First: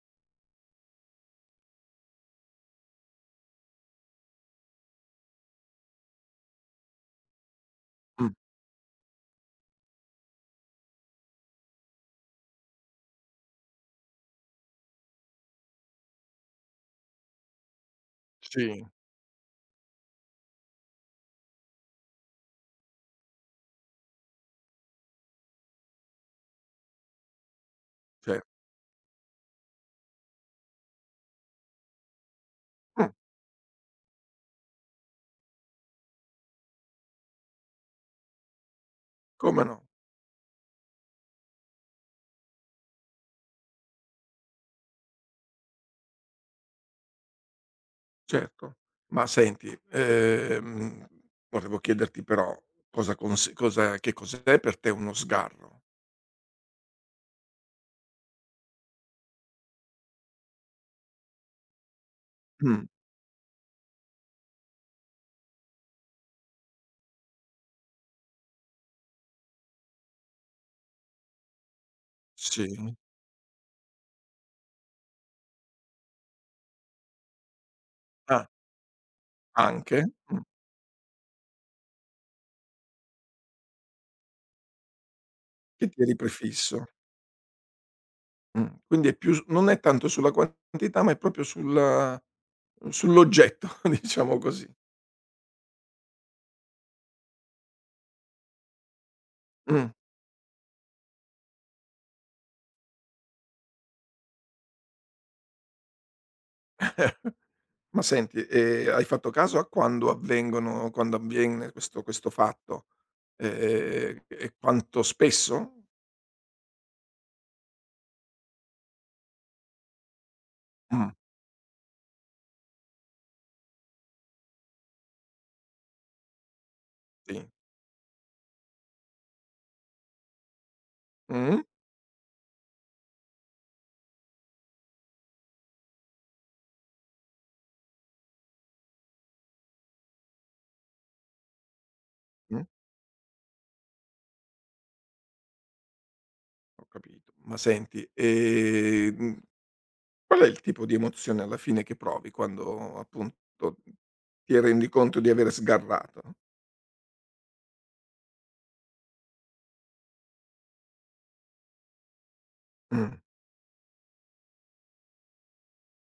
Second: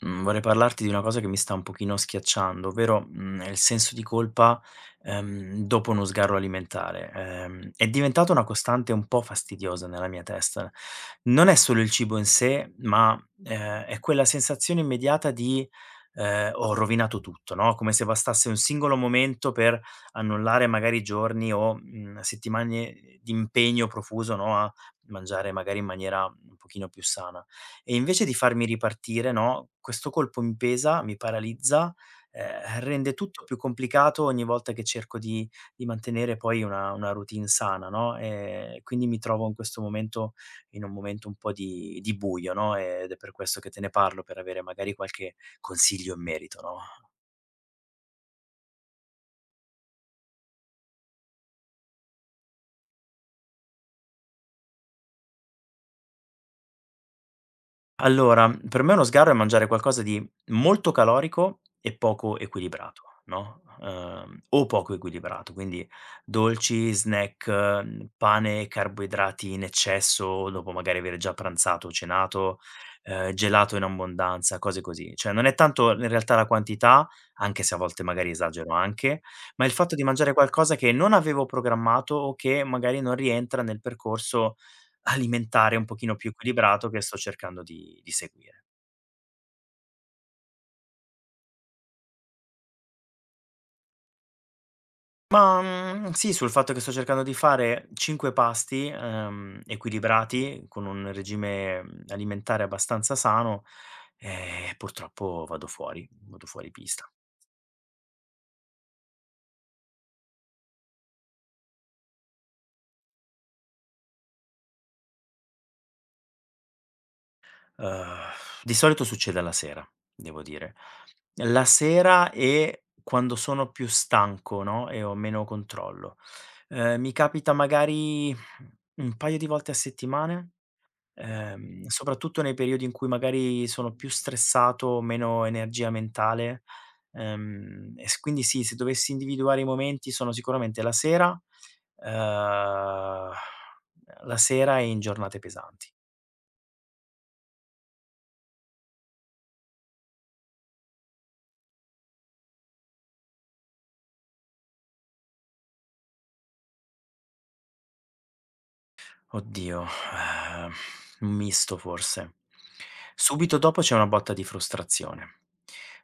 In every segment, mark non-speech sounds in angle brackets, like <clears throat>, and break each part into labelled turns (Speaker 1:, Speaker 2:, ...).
Speaker 1: Mhmm, vorrei parlarti di una cosa che mi sta un pochino schiacciando, ovvero, il senso di colpa, dopo uno sgarro alimentare. È
Speaker 2: Mh,
Speaker 1: diventata una costante un po' fastidiosa nella mia testa. Non è solo il cibo in sé, ma, è quella sensazione immediata di, ho rovinato tutto, no, come se bastasse un
Speaker 2: sì,
Speaker 1: singolo momento per annullare magari giorni o, settimane di impegno profuso, no, a mangiare magari in maniera un pochino più sana. E invece di
Speaker 2: cer
Speaker 1: farmi ripartire, no, questo colpo mi pesa, mi paralizza,
Speaker 2: mh,
Speaker 1: rende tutto più complicato ogni volta che cerco di mantenere poi una routine sana, no, quindi mi trovo in
Speaker 2: come no,
Speaker 1: questo momento in un momento un po' di buio, no, ed è per questo che te ne parlo, per avere magari qualche consiglio in merito, no?
Speaker 2: certo. Ma senti, volevo chiederti però cosa cons cosa che cos'è per te uno sgarro?
Speaker 1: Allora, per me uno sgarro è mangiare qualcosa di molto calorico e poco
Speaker 2: Mh,
Speaker 1: equilibrato, no, o poco equilibrato, quindi dolci, snack, pane, carboidrati in eccesso dopo magari avere già pranzato o cenato,
Speaker 2: sì.
Speaker 1: gelato in abbondanza, cose così. Cioè non è tanto in realtà la quantità, anche se a volte magari
Speaker 2: Ah,
Speaker 1: esagero anche, ma il fatto di
Speaker 2: anche?
Speaker 1: mangiare qualcosa che non avevo programmato o che magari non rientra nel percorso alimentare un
Speaker 2: Che ti
Speaker 1: pochino
Speaker 2: eri
Speaker 1: più
Speaker 2: prefisso.
Speaker 1: equilibrato che sto cercando di seguire.
Speaker 2: Quindi è più s non è tanto sulla quantità, ma è proprio sulla sull'oggetto, <laughs> diciamo così.
Speaker 1: Ma, sì, sul fatto che sto cercando di fare 5 pasti,
Speaker 2: Mh,
Speaker 1: equilibrati con un regime, alimentare abbastanza sano, purtroppo vado fuori pista.
Speaker 2: ma senti, hai fatto caso a quando avviene questo fatto? E quanto spesso?
Speaker 1: Uhm, di solito succede alla sera, devo dire.
Speaker 2: Mh.
Speaker 1: La sera e quando sono più stanco, no, e ho meno controllo. Mi
Speaker 2: Sì.
Speaker 1: capita magari un paio di volte a settimana.
Speaker 2: Mh-mh.
Speaker 1: Soprattutto nei periodi in cui magari sono più stressato, meno energia mentale. E s quindi sì, se dovessi individuare i momenti sono sicuramente
Speaker 2: Mh.
Speaker 1: ehm, la sera e in giornate pesanti.
Speaker 2: Ho capito. Ma senti, qual è il tipo di emozione alla fine che provi quando appunto ti rendi conto di aver sgarrato?
Speaker 1: Oddio, ehm, un misto forse.
Speaker 2: Mh,
Speaker 1: Subito dopo c'è una botta di frustrazione.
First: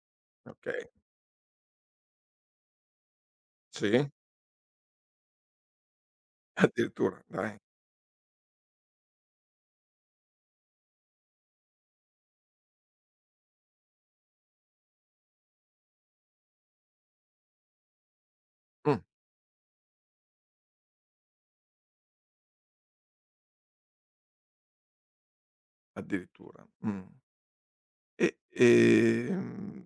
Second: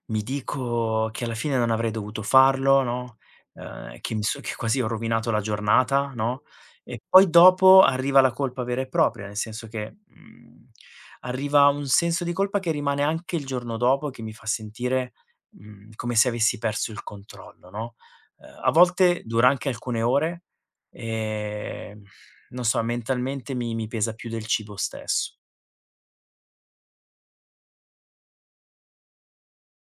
Speaker 1: Mi
Speaker 2: okay.
Speaker 1: dico che alla fine non avrei dovuto farlo, no,
Speaker 2: Sì?
Speaker 1: che mi so che quasi ho rovinato la giornata, no, e
Speaker 2: Addirittura,
Speaker 1: poi
Speaker 2: dai.
Speaker 1: dopo arriva la colpa vera e propria, nel senso che, arriva un senso di colpa che rimane anche il giorno dopo, che mi fa sentire, come se avessi perso il controllo, no, a
Speaker 2: Mh,
Speaker 1: volte dura anche alcune ore, ehm non so, mentalmente mi pesa più del cibo stesso.
Speaker 2: addirittura. Mh. E,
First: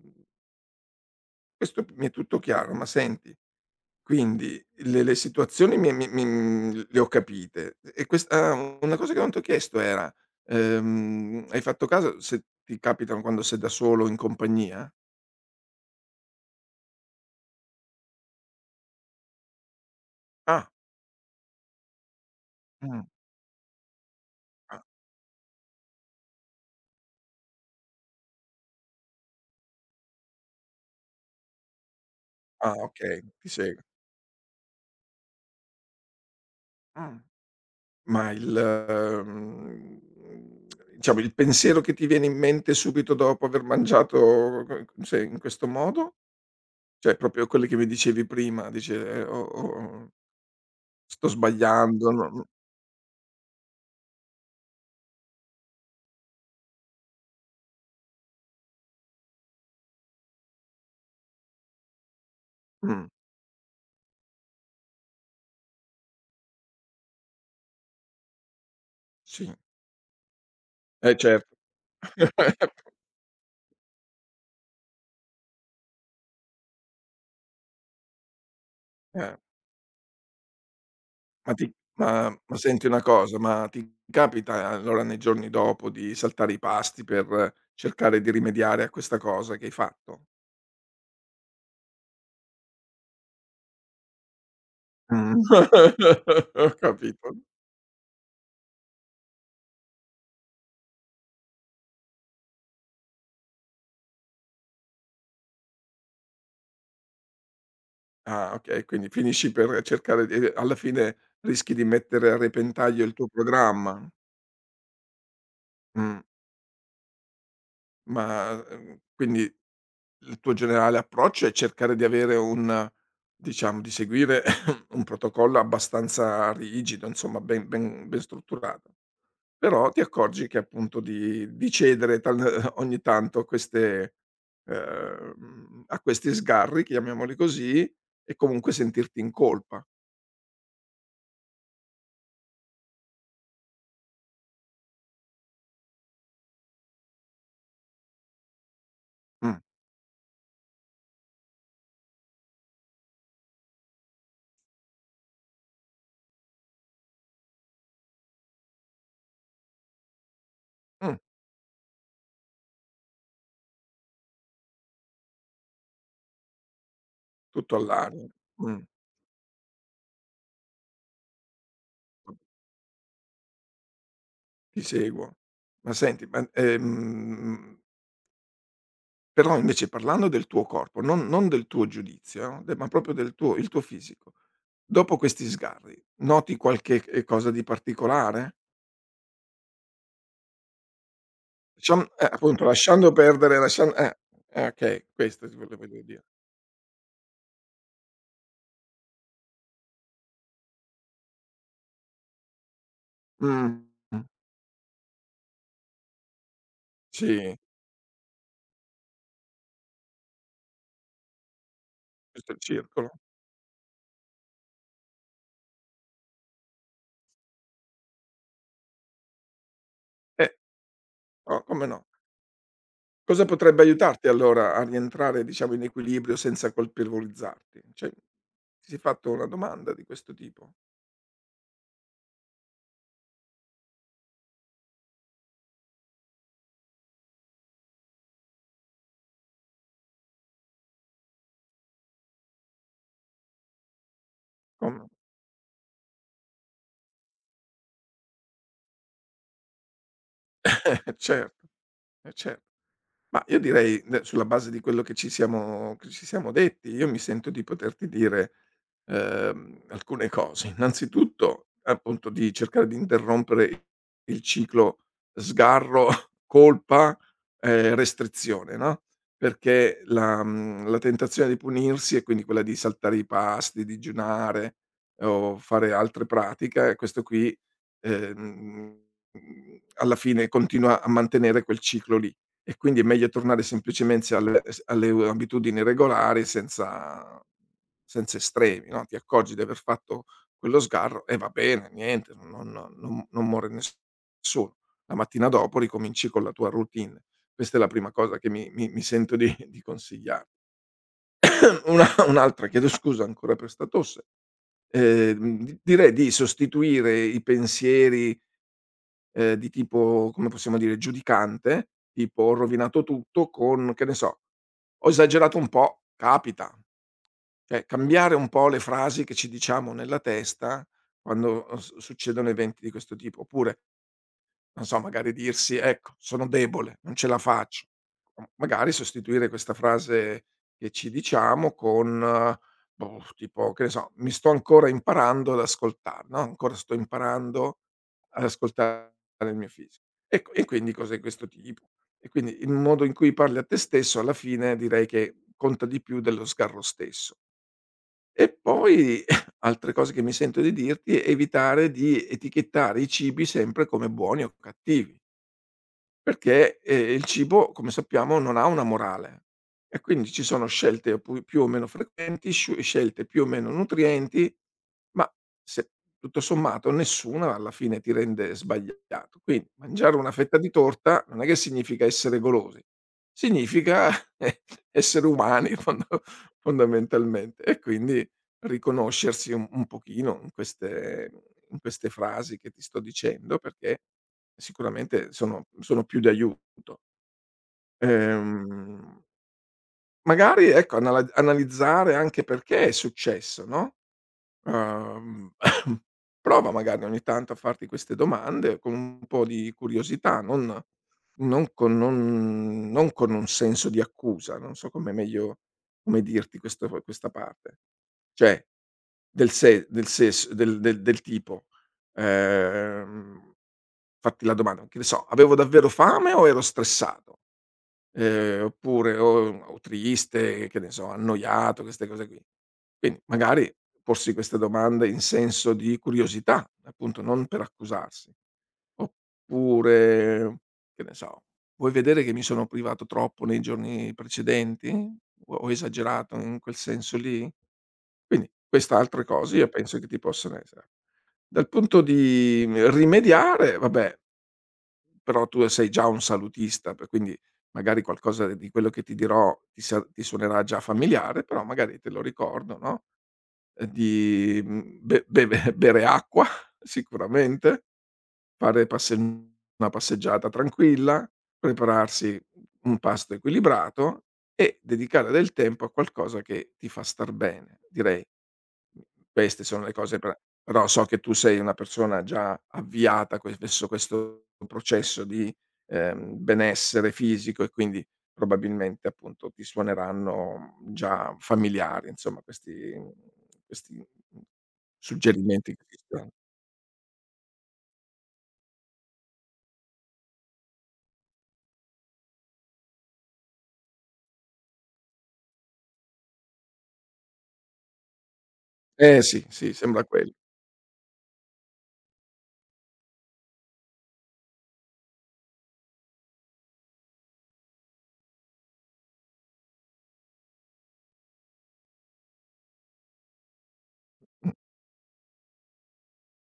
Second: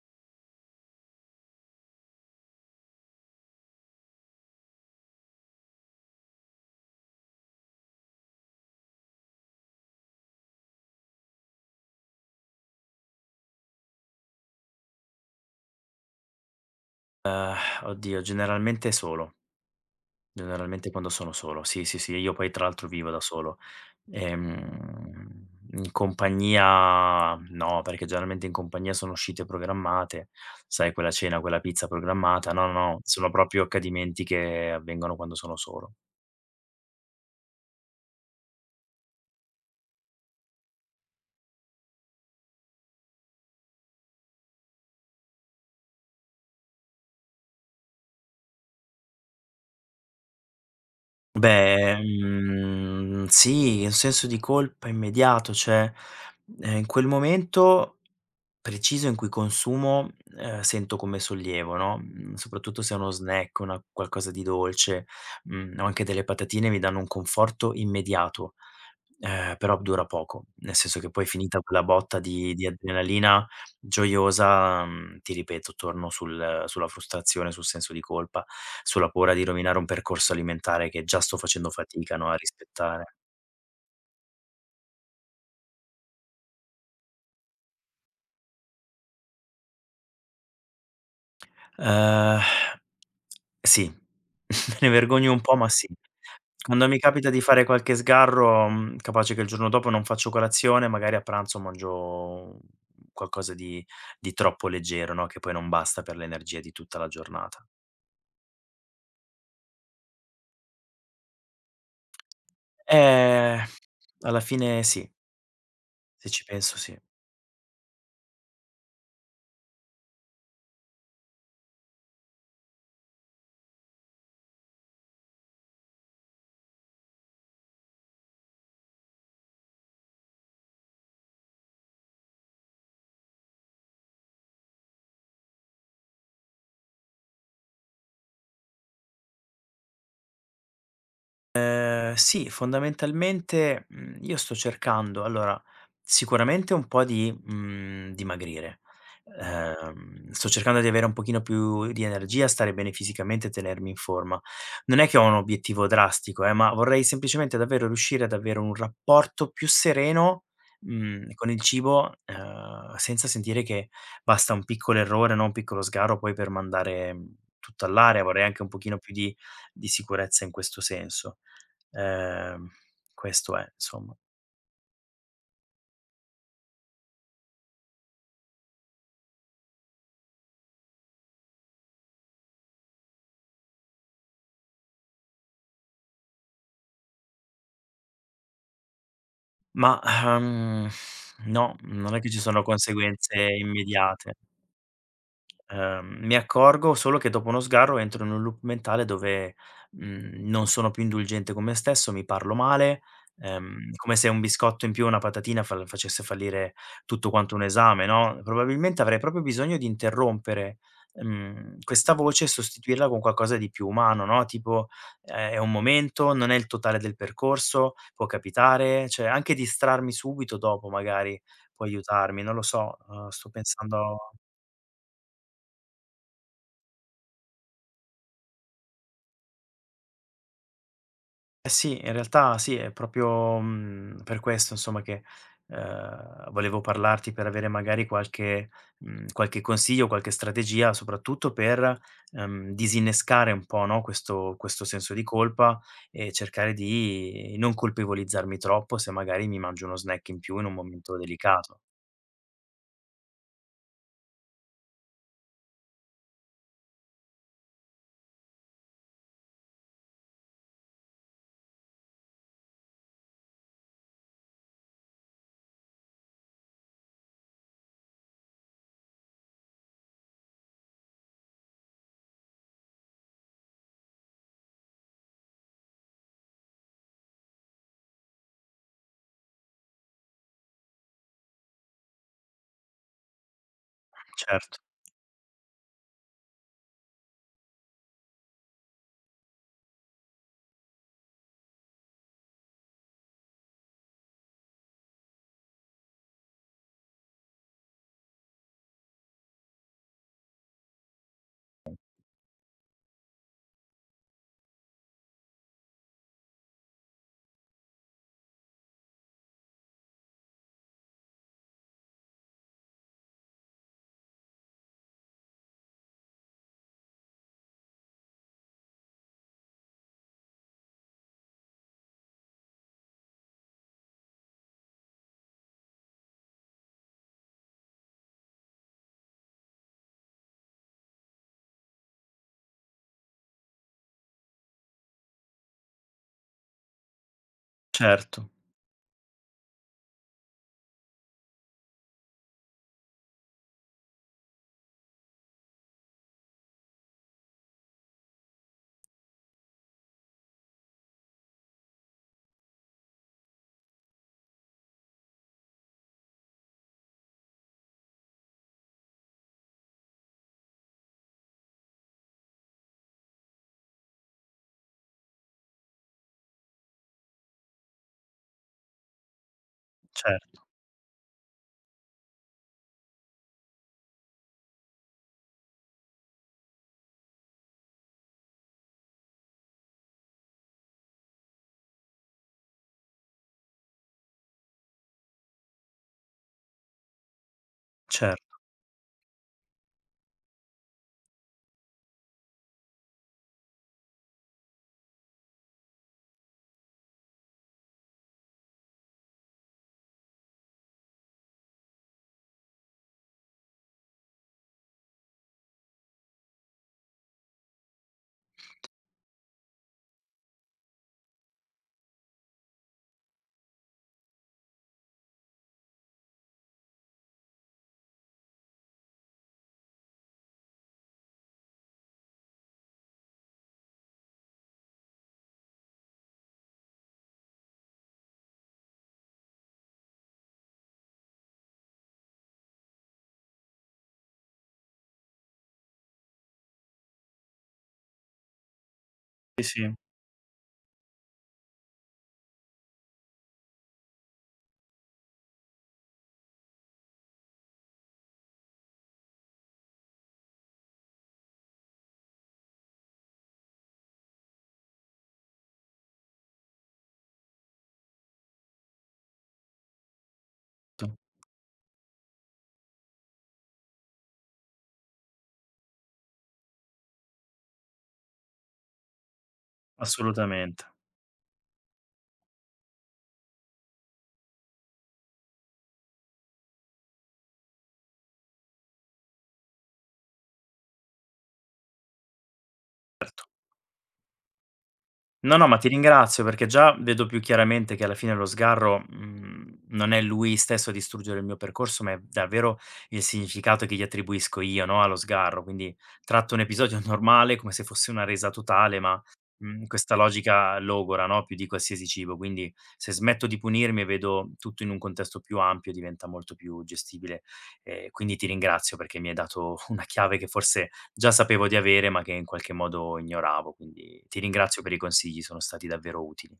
Speaker 2: questo mi è tutto chiaro, ma senti. Quindi le situazioni le ho capite. E una cosa che non t'ho chiesto era, hai fatto caso se ti capitano quando sei da solo o in compagnia?
Speaker 1: Oddio, generalmente solo,
Speaker 2: Ah,
Speaker 1: generalmente quando sono solo. Sì, sì, sì, io poi tra l'altro
Speaker 2: mh,
Speaker 1: vivo da solo.
Speaker 2: ah,
Speaker 1: Ehm, in compagnia no, perché generalmente in compagnia sono uscite programmate, sai quella cena, quella pizza programmata. No,
Speaker 2: ah
Speaker 1: no, no,
Speaker 2: okay,
Speaker 1: sono
Speaker 2: ti
Speaker 1: proprio
Speaker 2: seguo.
Speaker 1: accadimenti che avvengono quando sono solo.
Speaker 2: Mh. Ma mhmm, diciamo il pensiero che ti viene in mente subito dopo aver mangiato, c cioè in questo modo? Cioè proprio quelli che mi dicevi prima, dici: ho ho Sto
Speaker 1: Beh,
Speaker 2: sbagliando, non..."
Speaker 1: sì, un senso di colpa immediato, cioè, in quel momento preciso in cui consumo, sento come sollievo, no, soprattutto se è
Speaker 2: Mh,
Speaker 1: uno snack, una qualcosa di dolce, o anche delle patatine mi danno un conforto immediato,
Speaker 2: sì.
Speaker 1: però dura poco, nel senso che
Speaker 2: Eh.
Speaker 1: poi
Speaker 2: cer
Speaker 1: finita quella botta di
Speaker 2: <laughs>
Speaker 1: adrenalina gioiosa, ti ripeto torno sulla frustrazione, sul senso di colpa, sulla paura
Speaker 2: Eh,
Speaker 1: di rovinare un percorso alimentare che già sto
Speaker 2: ma
Speaker 1: facendo
Speaker 2: ti
Speaker 1: fatica, no, a
Speaker 2: ma senti una
Speaker 1: rispettare.
Speaker 2: cosa, ma ti capita allora nei giorni dopo di saltare i pasti per cercare di rimediare a questa cosa che hai fatto?
Speaker 1: Ehm, sì, <laughs> me ne vergogno
Speaker 2: Mh.
Speaker 1: un po', ma sì.
Speaker 2: <laughs> Ho
Speaker 1: Quando mi
Speaker 2: capito.
Speaker 1: capita di fare qualche sgarro, capace che il giorno dopo non faccio colazione, magari a pranzo mangio qualcosa di troppo leggero, no, che poi non basta per l'energia di tutta la giornata.
Speaker 2: Ah, okay, quindi finisci per cercare di alla fine rischi di mettere a repentaglio il tuo
Speaker 1: Ehm,
Speaker 2: programma.
Speaker 1: alla fine sì,
Speaker 2: Mh,
Speaker 1: se ci penso sì.
Speaker 2: ma, quindi il tuo generale approccio è cercare di avere un diciamo, di seguire <laughs> <coughs> un protocollo abbastanza rigido, insomma ben strutturato. Però ti accorgi che appunto di cedere tal <laughs> ogni tanto a questi sgarri, chiamiamoli così, e comunque sentirti in colpa.
Speaker 1: Sì, fondamentalmente, io sto cercando allora, sicuramente un po' di, dimagrire.
Speaker 2: Mh,
Speaker 1: Sto cercando di avere un pochino più di energia, stare bene fisicamente e tenermi in forma. Non è che ho un obiettivo drastico, ma vorrei semplicemente davvero riuscire ad avere un rapporto più sereno,
Speaker 2: mh,
Speaker 1: con il cibo, senza sentire che basta un piccolo errore, no, un piccolo sgarro poi per mandare,
Speaker 2: Tutto
Speaker 1: tutto all'aria.
Speaker 2: all'aria.
Speaker 1: Vorrei anche un
Speaker 2: Mh,
Speaker 1: pochino più di sicurezza in questo senso. Ehm, questo è, insomma.
Speaker 2: ti seguo. Ma senti, però invece parlando del tuo corpo, non del tuo giudizio, de ma proprio del tuo il tuo fisico, dopo questi sgarri noti qualche, cosa di particolare?
Speaker 1: Ma, no,
Speaker 2: Lasciam
Speaker 1: non è che ci sono
Speaker 2: Appunto lasciando
Speaker 1: conseguenze
Speaker 2: perdere, lascian
Speaker 1: immediate.
Speaker 2: eh okay, questo ti volevo io dire.
Speaker 1: Mi accorgo solo che dopo uno sgarro entro in un loop mentale dove, non sono più indulgente con me stesso, mi parlo male,
Speaker 2: Mh,
Speaker 1: come se un biscotto in più o una patatina fal facesse fallire tutto quanto
Speaker 2: sì,
Speaker 1: un esame, no, probabilmente avrei proprio bisogno di interrompere, questa voce e
Speaker 2: questo è il circolo.
Speaker 1: sostituirla con qualcosa di più umano, no, tipo, è un momento, non è il totale del percorso, può capitare, cioè anche distrarmi
Speaker 2: Eh,
Speaker 1: subito dopo magari
Speaker 2: oh, come
Speaker 1: può
Speaker 2: no.
Speaker 1: aiutarmi, non lo so,
Speaker 2: Cosa
Speaker 1: sto
Speaker 2: potrebbe
Speaker 1: pensando.
Speaker 2: aiutarti allora a rientrare diciamo in equilibrio senza colpevolizzarti? Cioè, ti sei fatto una domanda di questo tipo?
Speaker 1: Eh sì, in realtà sì, è proprio, per questo insomma che, volevo parlarti per avere magari qualche qualche consiglio, qualche strategia, soprattutto per, disinnescare un po', no, questo
Speaker 2: Come?
Speaker 1: senso di colpa e cercare di non colpevolizzarmi troppo se magari mi mangio uno snack in più
Speaker 2: <laughs>
Speaker 1: in un momento
Speaker 2: Certo,
Speaker 1: delicato.
Speaker 2: eh certo. Ma io direi, sulla base di quello che ci siamo detti, io mi sento di poterti dire, alcune cose. Innanzitutto, appunto, di cercare di interrompere il ciclo sgarro, <laughs> colpa, restrizione, no, perché la tentazione di punirsi e quindi quella di saltare i pasti, digiunare o fare altre pratiche, e questo qui, ehm, alla fine continua a mantenere quel ciclo lì. E quindi è meglio tornare semplicemente alle
Speaker 1: Certo,
Speaker 2: s alle u abitudini regolari senza estremi, no, ti accorgi di aver fatto quello sgarro e va bene, niente, non muore nessuno. La mattina dopo ricominci con la tua routine. Questa è la prima cosa che mi sento di consigliare. <clears throat> Una Un'altra, chiedo scusa ancora per 'sta tosse, di direi di sostituire i pensieri, di tipo, come possiamo dire, giudicante, tipo: "Ho rovinato tutto", con, che ne so, ho esagerato un po', capita. Cioè, cambiare un po' le frasi che ci diciamo nella testa quando, s succedono eventi di questo tipo, oppure non so, magari dirsi: "Ecco, sono debole, non ce la faccio." M Magari sostituire questa frase che ci diciamo con, boh, tipo, che ne so: "Mi sto ancora imparando ad ascoltar", no, "Ancora sto imparando ad
Speaker 1: certo,
Speaker 2: ascoltare il mio fisico." E quindi cose di questo tipo. E quindi il modo in cui parli a te stesso alla fine direi che conta di più dello sgarro stesso. E poi <laughs> altre cose che mi sento di dirti: è evitare di etichettare i cibi sempre come buoni o cattivi. Perché, il cibo, come sappiamo, non ha una morale e quindi ci sono scelte pu più o meno frequenti, sciu scelte più o meno nutrienti, ma se tutto sommato nessuna alla fine ti rende sbagliato. Quindi mangiare una
Speaker 1: cer
Speaker 2: fetta di torta non è che significa essere golosi, significa <laughs> essere umani fondo fondamentalmente e quindi riconoscersi un pochino in queste frasi che ti sto dicendo, perché sicuramente sono più di aiuto.
Speaker 1: certo.
Speaker 2: Ehm, Magari ecco, anala analizzare anche perché è successo, no, uhm, <coughs> prova magari ogni tanto a farti queste domande con un po' di curiosità, non con un senso di accusa, non so come dirti questo questa parte. Cioè, del se del ses del del del tipo, ehm, fatti la domanda, che ne so: "Avevo davvero fame o ero stressato?" Oppure o triste, che ne so, annoiato, queste cose qui. Quindi magari porsi queste domande in senso di curiosità, appunto, non per accusarsi. Oppure, che ne so: "Vuoi vedere che mi sono privato troppo nei giorni precedenti? Ho esagerato in quel senso lì?" Quindi queste altre cose
Speaker 1: Sì,
Speaker 2: io
Speaker 1: sì,
Speaker 2: penso che ti possano esa Dal punto di, rimediare, vabbè, però tu sei già un salutista, per quindi magari qualcosa di quello che ti dirò ti suonerà già familiare, però magari te lo ricordo, no, di, mhmm, be beve bere acqua <laughs> sicuramente, fare passe una passeggiata tranquilla, prepararsi un pasto equilibrato e dedicare del tempo a qualcosa che ti fa star bene, direi. Queste sono le cose pre
Speaker 1: assolutamente.
Speaker 2: però so che tu sei una persona già avviata que verso questo processo di, benessere fisico e quindi probabilmente, appunto, ti suoneranno già familiari, insomma, questi questi
Speaker 1: No, no,
Speaker 2: suggerimenti
Speaker 1: ma
Speaker 2: che
Speaker 1: ti
Speaker 2: ti sto
Speaker 1: ringrazio perché già vedo più chiaramente che alla fine lo sgarro, non è lui stesso a distruggere il mio percorso, ma è davvero il significato che gli attribuisco io, no, allo sgarro. Quindi tratto un episodio <laughs> normale come se fosse una resa totale,
Speaker 2: eh
Speaker 1: ma,
Speaker 2: Sì, sì, sembra
Speaker 1: questa
Speaker 2: quello.
Speaker 1: logica logora, no, più di qualsiasi cibo. Quindi se smetto di punirmi e vedo tutto in un contesto più ampio diventa molto più gestibile. Quindi ti ringrazio perché mi hai dato <laughs> una chiave che forse già sapevo di avere, ma che in qualche modo ignoravo. Quindi ti ringrazio per i consigli, sono stati davvero utili.